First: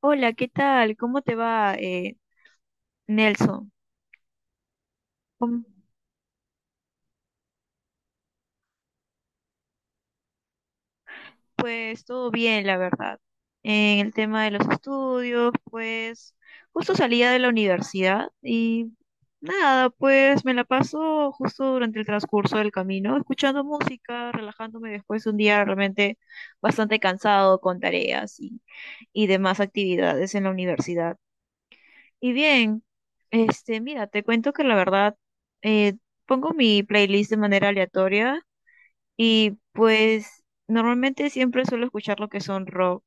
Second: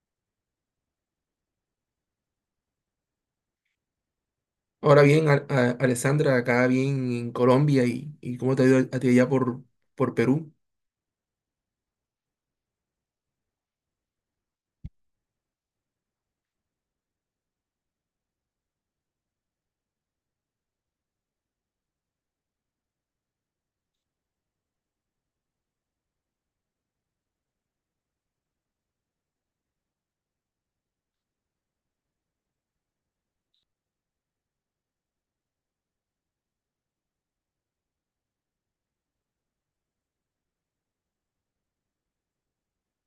Hola, ¿qué tal? ¿Cómo te va, Nelson? Ahora bien, Mm. Alessandra, acá bien en Colombia y cómo te ha ido a ti allá por Perú. Pues todo bien, la verdad. En el tema de los estudios, pues justo salía de la universidad y nada, pues me la paso justo durante el transcurso del camino, escuchando música, relajándome después de un día realmente bastante cansado con tareas y demás actividades en la universidad. Y bien, este, mira, te cuento que la verdad, eh, pongo mi playlist de manera aleatoria y pues normalmente siempre suelo escuchar lo que son rock,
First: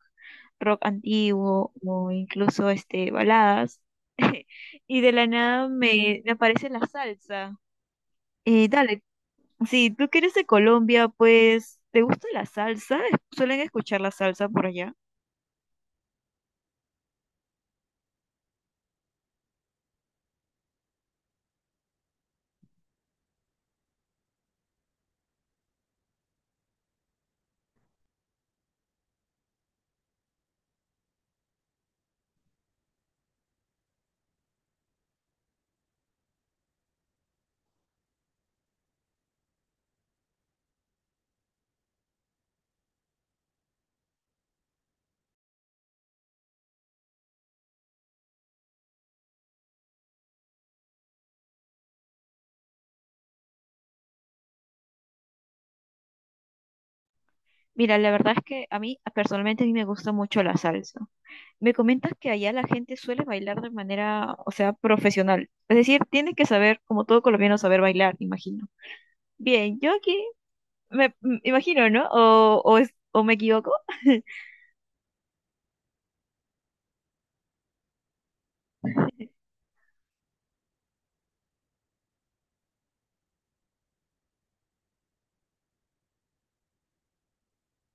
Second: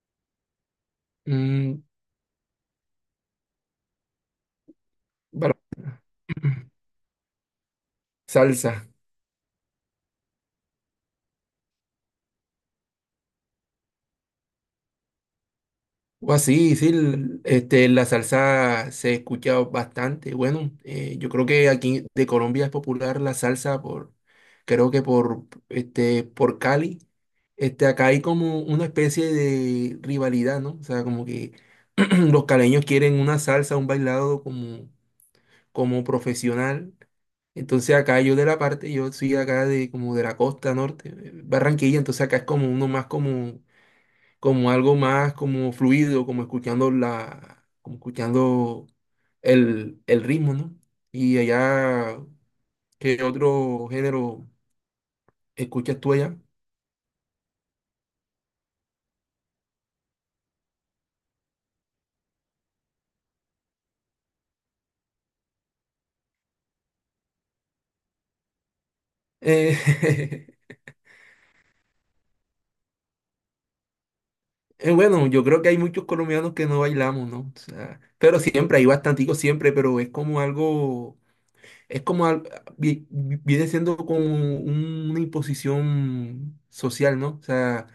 rock antiguo Mm. o incluso este, baladas. Y de la Bueno. nada me aparece la salsa. Salsa. Dale, si tú que eres de Colombia, pues, ¿te gusta la salsa? ¿Suelen escuchar la salsa por allá? O así, sí, este, la salsa se escucha bastante. Bueno, yo creo que aquí de Colombia es popular la salsa por, creo que por, este, por Cali. Este, acá hay como una especie de rivalidad, ¿no? O sea, como que los caleños quieren una salsa, un bailado como profesional. Entonces acá yo de la parte, yo soy acá de como de la costa norte, Barranquilla, entonces acá es como uno más como algo más como fluido, como escuchando la, como escuchando el ritmo, ¿no? Y allá, ¿qué otro género escuchas tú allá? Mira, la verdad es que a mí personalmente a mí me gusta mucho la salsa. Me comentas que allá la gente suele bailar de manera, o sea, profesional. Es decir, tienes que saber, como todo colombiano, saber bailar, imagino. Bien, yo aquí Eh, imagino, ¿no? O me equivoco. bueno, yo creo que hay muchos colombianos que no bailamos, ¿no? O sea, pero siempre, hay bastanticos siempre, pero es como algo. Es como, vi- viene siendo como una imposición social, ¿no? O sea,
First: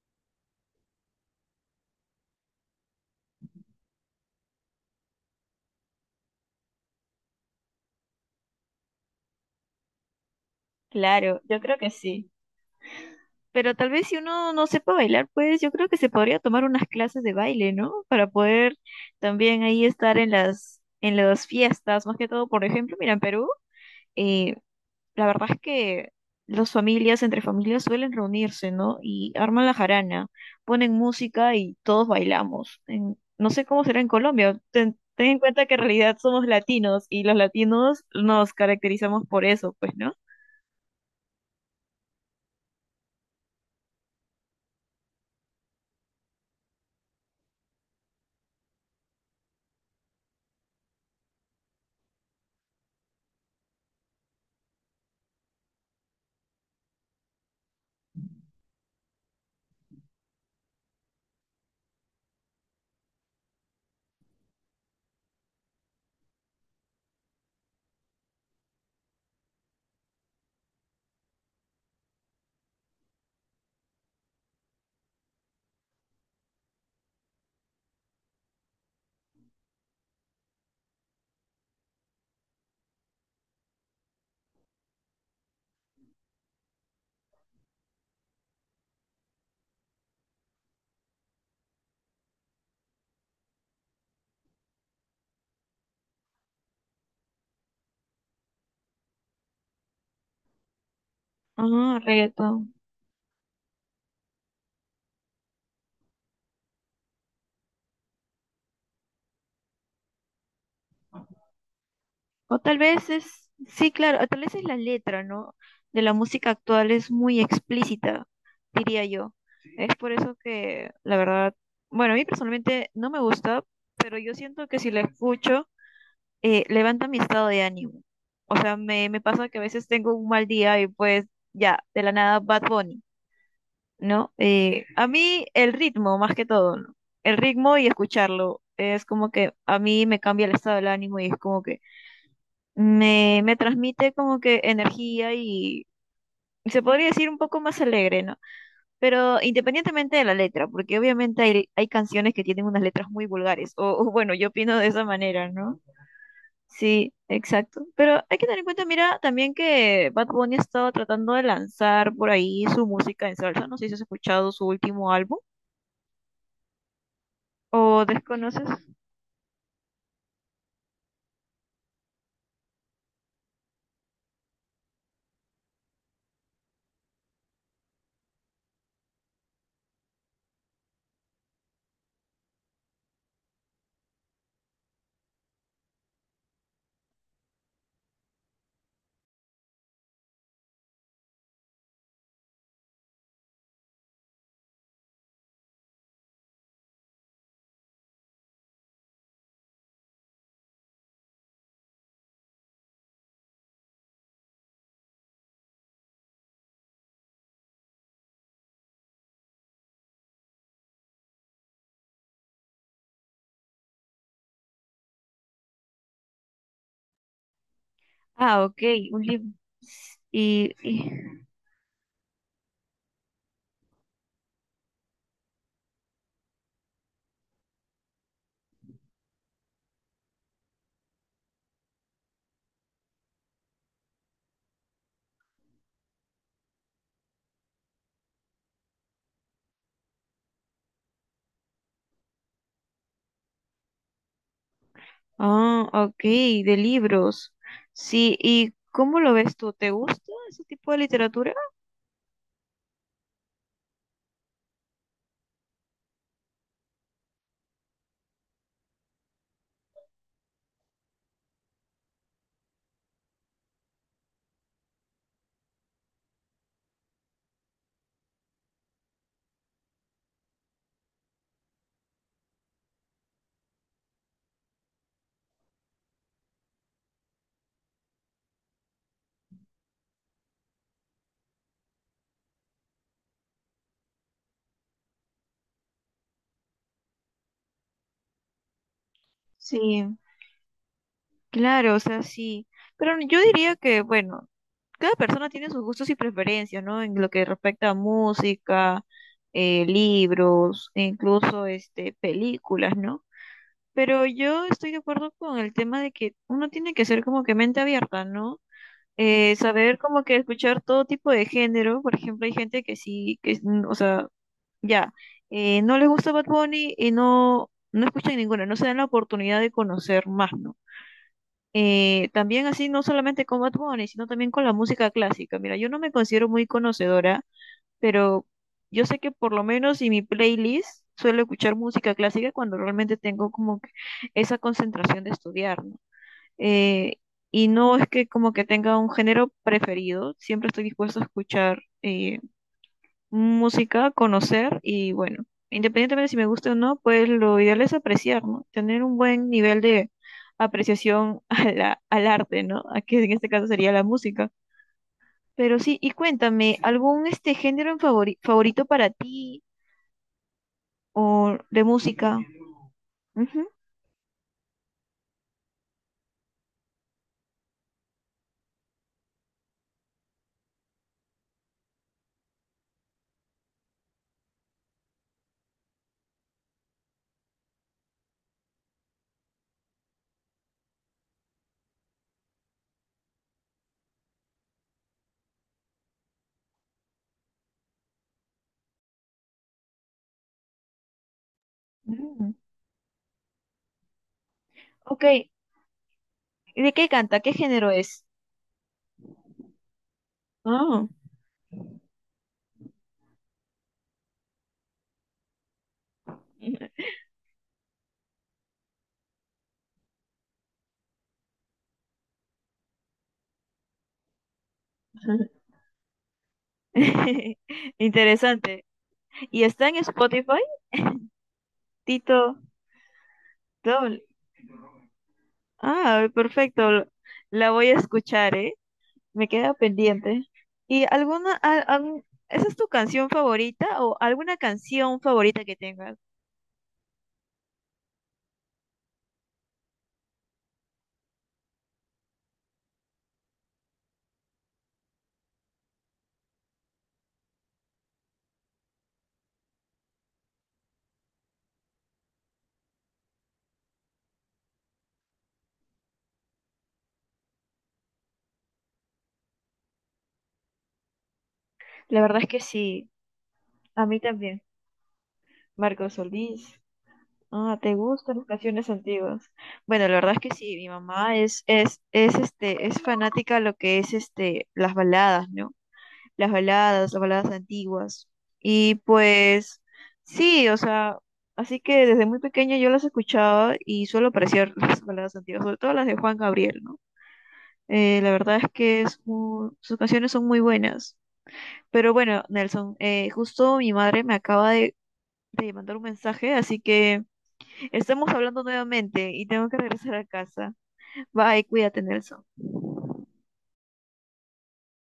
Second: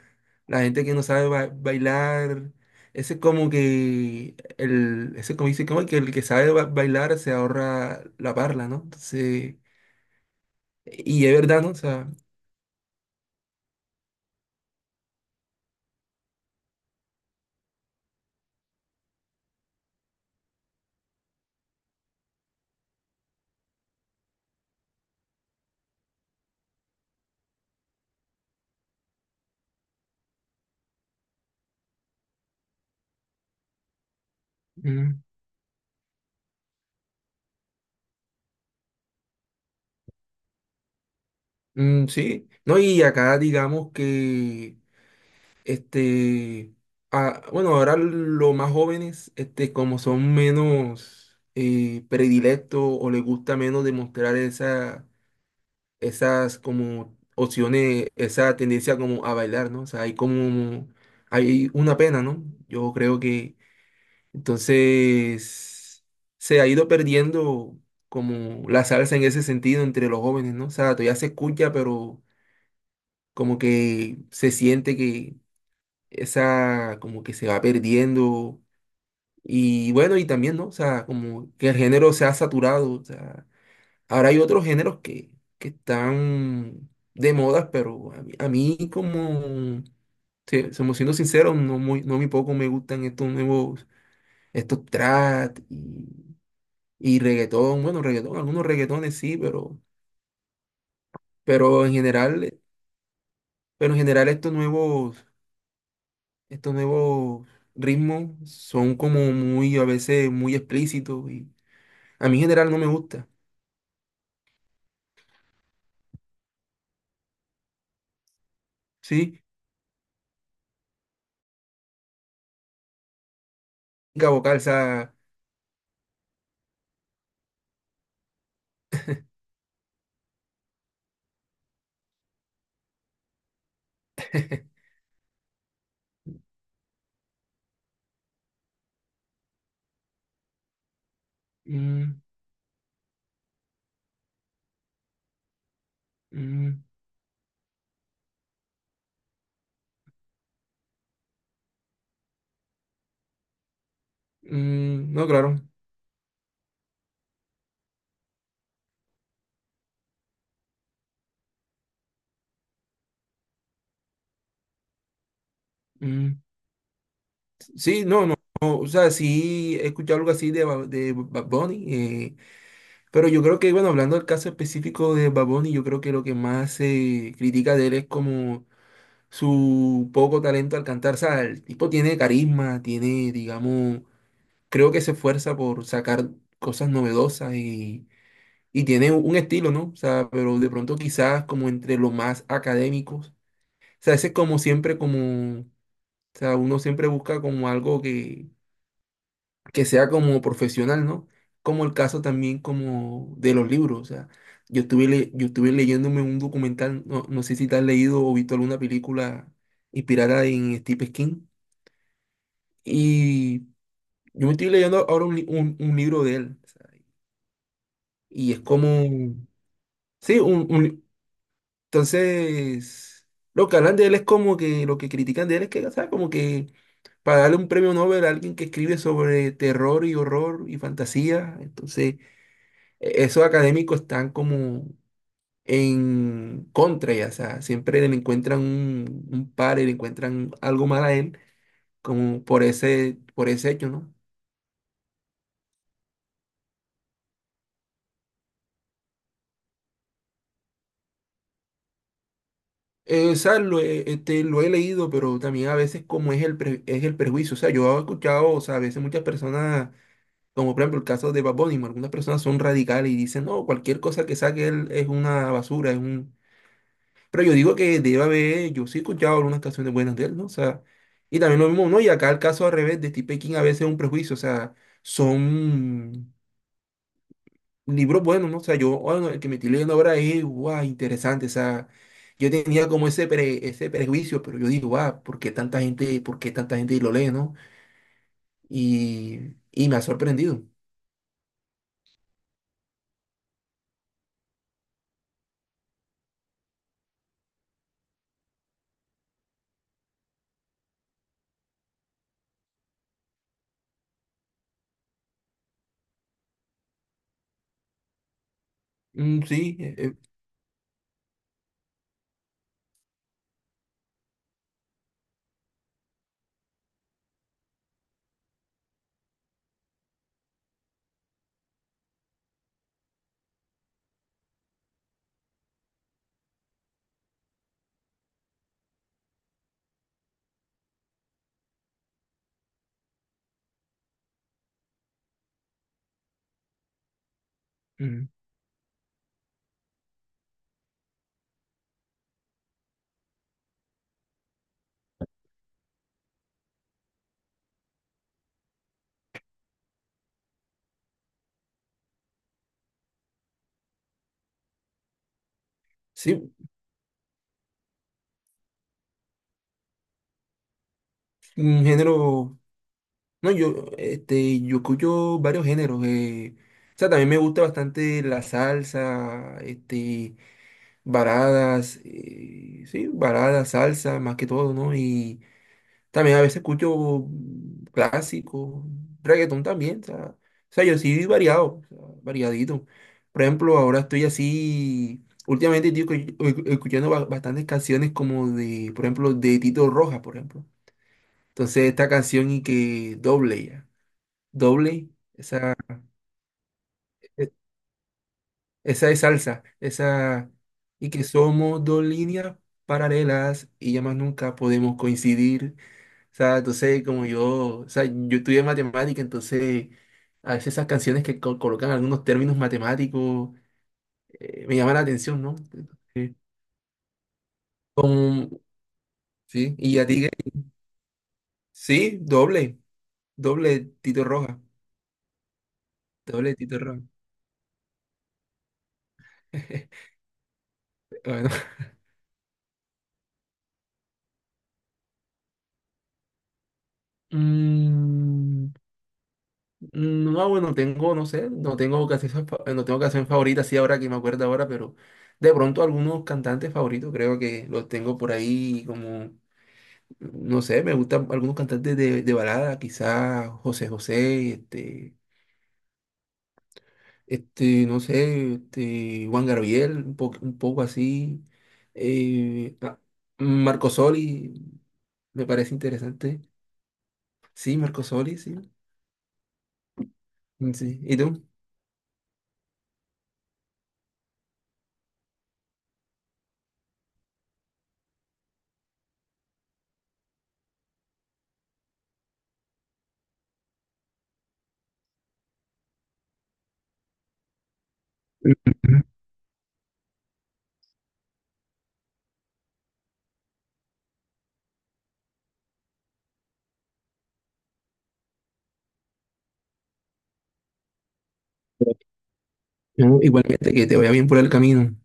la gente que no sabe bailar, ese es como que, ese como dice, como que el que sabe bailar se ahorra la parla, ¿no? Entonces, y es Claro, yo verdad, ¿no? O creo que sea, sí. Pero tal vez si uno no sepa bailar, pues yo creo que se podría tomar unas clases de baile, ¿no? Para poder también ahí estar en en las fiestas, más que todo, por ejemplo, mira, en Perú. eh, la verdad es que las familias, entre familias, suelen reunirse, ¿no? Y arman la jarana, ponen música y todos bailamos. No sé cómo será en Colombia. Mm, Ten en cuenta que en realidad somos latinos y los latinos nos caracterizamos por eso, pues, ¿no? mm, sí, ¿no? Y acá digamos que este, ah, bueno, ahora los más jóvenes, este, como son menos predilectos o les gusta menos demostrar esa, esas como opciones, esa tendencia como a bailar, ¿no? O sea, hay como, hay una pena, ¿no? Yo creo que entonces se ha ido perdiendo como la salsa en ese sentido entre los jóvenes, ¿no? O sea, todavía se escucha, pero como que se siente que esa como que se va perdiendo. Y bueno, y también, ¿no? O sea, como que el género se ha saturado. O sea, ahora hay otros géneros que están de moda, pero a mí como, somos siendo sinceros, no muy poco me gustan estos nuevos, estos trap y reggaetón. Bueno, reggaetón, algunos reggaetones sí, pero en Ah, general, reggaetón. pero en general estos nuevos ritmos son como muy, a veces, muy explícitos y a mí en O general tal no me vez gusta. es, sí, claro, o tal vez es la letra, ¿no? De la música actual es muy explícita, diría yo. ¿Sí? Es por eso que, la verdad, bueno, a mí personalmente no me gusta, pero La yo vocal, o siento que si la sea, escucho, levanta mi estado de ánimo. O sea, me pasa que a veces tengo un mal día y pues ya, de la nada Bad Bunny, ¿no? A mí el ritmo, más que todo, ¿no? El ritmo y escucharlo es como que a mí me cambia el estado del ánimo y es como que mm, me transmite como que energía y se mm, podría decir un poco más alegre, ¿no? Pero independientemente de la letra, porque obviamente hay canciones que tienen unas letras muy vulgares, o bueno, yo opino de esa mm, no, manera, claro, ¿no? Sí, exacto. Pero hay que tener en cuenta, mira, también que Bad Bunny ha estado tratando de lanzar por ahí su música en salsa. No sé si has escuchado su último álbum mm, o sí, no, no, desconoces. no, o sea, sí he escuchado algo así de, de Bad Bunny, pero yo creo que, bueno, hablando del caso específico de Bad Bunny, yo creo que lo que más se critica de él es como su poco talento al cantar, o sea, el tipo tiene carisma, tiene, digamos, creo que se esfuerza por sacar cosas novedosas y tiene un estilo, ¿no? O sea, pero de pronto quizás como entre los más académicos. O sea, ese es como siempre como, o sea, uno siempre busca como algo que sea como profesional, ¿no? Como el caso también como de los libros, o sea, yo estuve leyéndome un documental, no, no sé si te has leído o visto alguna película inspirada en Steve King, y yo me estoy leyendo ahora un, li- un libro de él. Y es Ah, ok, como, un libro. sí, Y, y- entonces, lo que hablan de él es como que, lo que critican de él es que, o sea, como que para darle un premio Nobel a alguien que escribe sobre terror y horror y fantasía, entonces, esos académicos están como en contra, ya, o sea, siempre le encuentran un par y le encuentran algo mal a él, como por ese hecho, ¿no? ah, ok, de libros. Sí, ¿y cómo lo ves tú? ¿Te gusta ese tipo de literatura? O sea, lo he leído, pero también a veces como es es el prejuicio. O sea, yo he escuchado, o sea, a veces muchas personas, como por ejemplo el caso de Bad Bunny, algunas personas son radicales y dicen, no, cualquier cosa que saque él es una basura, es un... Pero yo digo que debe haber, yo sí he escuchado algunas canciones buenas de él, ¿no? O sea, y también lo mismo, ¿no? Y acá el caso al revés de Steve King a veces es un prejuicio, o sea, son libros buenos, ¿no? O sea, yo, bueno, el que me estoy leyendo ahora es, guau, interesante, o sea, yo tenía como ese prejuicio, pero yo digo, guau, por qué tanta gente lo lee? ¿No? Y, Sí. y me ha sorprendido. Claro, o sea, sí. Pero yo diría que, bueno, cada persona tiene sus gustos y preferencias, ¿no? En lo que respecta a música, libros, e incluso este, películas, ¿no? Pero yo estoy de acuerdo con el tema de que uno tiene que ser como que mente abierta, ¿no? Mm, sí, eh, Saber eh, como que escuchar todo tipo de género. Por ejemplo, hay gente que sí, mm, o sea, ya, no les gusta Bad Bunny y no escuchan ninguna, no se dan la oportunidad de conocer más, ¿no? También así, no solamente con Bad Bunny, sino también con la música clásica. Mira, yo no me considero muy conocedora, pero yo sé que por lo menos en mi playlist suelo escuchar música clásica cuando realmente tengo como que esa concentración de estudiar, ¿no? Eh, y no es que mm, como que tenga un género preferido, siempre estoy dispuesto a escuchar música, conocer y bueno, independientemente de si me gusta o no, pues lo ideal es apreciar, ¿no? Tener un buen nivel de apreciación a al arte, ¿no? A que en este caso sería la música. Pero sí, y sí, cuéntame, ¿algún este género en favorito para ti o de un música? género, no, Ujú, yo escucho varios géneros, o sea, también me gusta bastante la salsa, este, baladas, sí, baladas, salsa, más que todo, ¿no? Y también a veces escucho clásicos, reggaetón también, o sea, yo sí variado, o sea, variadito. Por ejemplo, ahora estoy así, últimamente estoy escuchando bastantes canciones como de, por ejemplo, de Tito Rojas, por ejemplo. Entonces esta canción ujú. y que doble ya, doble, Ok, ¿de qué canta? e- ¿Qué género es? esa es salsa, esa Ah. y que somos dos líneas paralelas y ya más nunca podemos coincidir. O sea, entonces como yo estudié matemática, entonces a veces esas canciones que colocan algunos términos matemáticos me llaman la atención, ¿no? Sí, como- Interesante. ¿Y sí, está en y a ti, ¿qué? Spotify? Sí, Tito doble, doble Doble. Tito Roja, Ah, doble Tito perfecto. Roja. La voy a escuchar, ¿eh? Me queda pendiente. ¿Y Bueno, alguna, algún, esa es tu canción favorita o alguna canción favorita que tengas? mm, no, bueno, tengo, no sé, no tengo canción favorita, sí, ahora que me acuerdo ahora, pero de pronto algunos cantantes favoritos creo que los tengo por ahí como... No sé, me gustan algunos cantantes de balada, quizás José José, este, no sé, este, Juan Gabriel, un poco así. La verdad es que eh, ah, sí, Marco a mí Soli, también. me parece Marco interesante. Solís. Sí, Ah, ¿te Marco Soli, gustan las sí. canciones antiguas? Bueno, la verdad es que sí, mi Sí. ¿Y mamá tú? Es este, es fanática a lo que es este, las baladas, ¿no? Las las baladas antiguas. Y pues sí, o sea, así que desde muy pequeña yo las escuchaba y suelo apreciar las baladas antiguas, sobre todo las de Juan Gabriel, ¿no? La verdad es que Ujú. es sus canciones son muy buenas. Pero bueno, Nelson, justo mi madre me acaba de mandar un mensaje, así que estamos hablando nuevamente y tengo que regresar a casa. Bye, cuídate, Nelson. No, igualmente, que te vaya bien por el camino.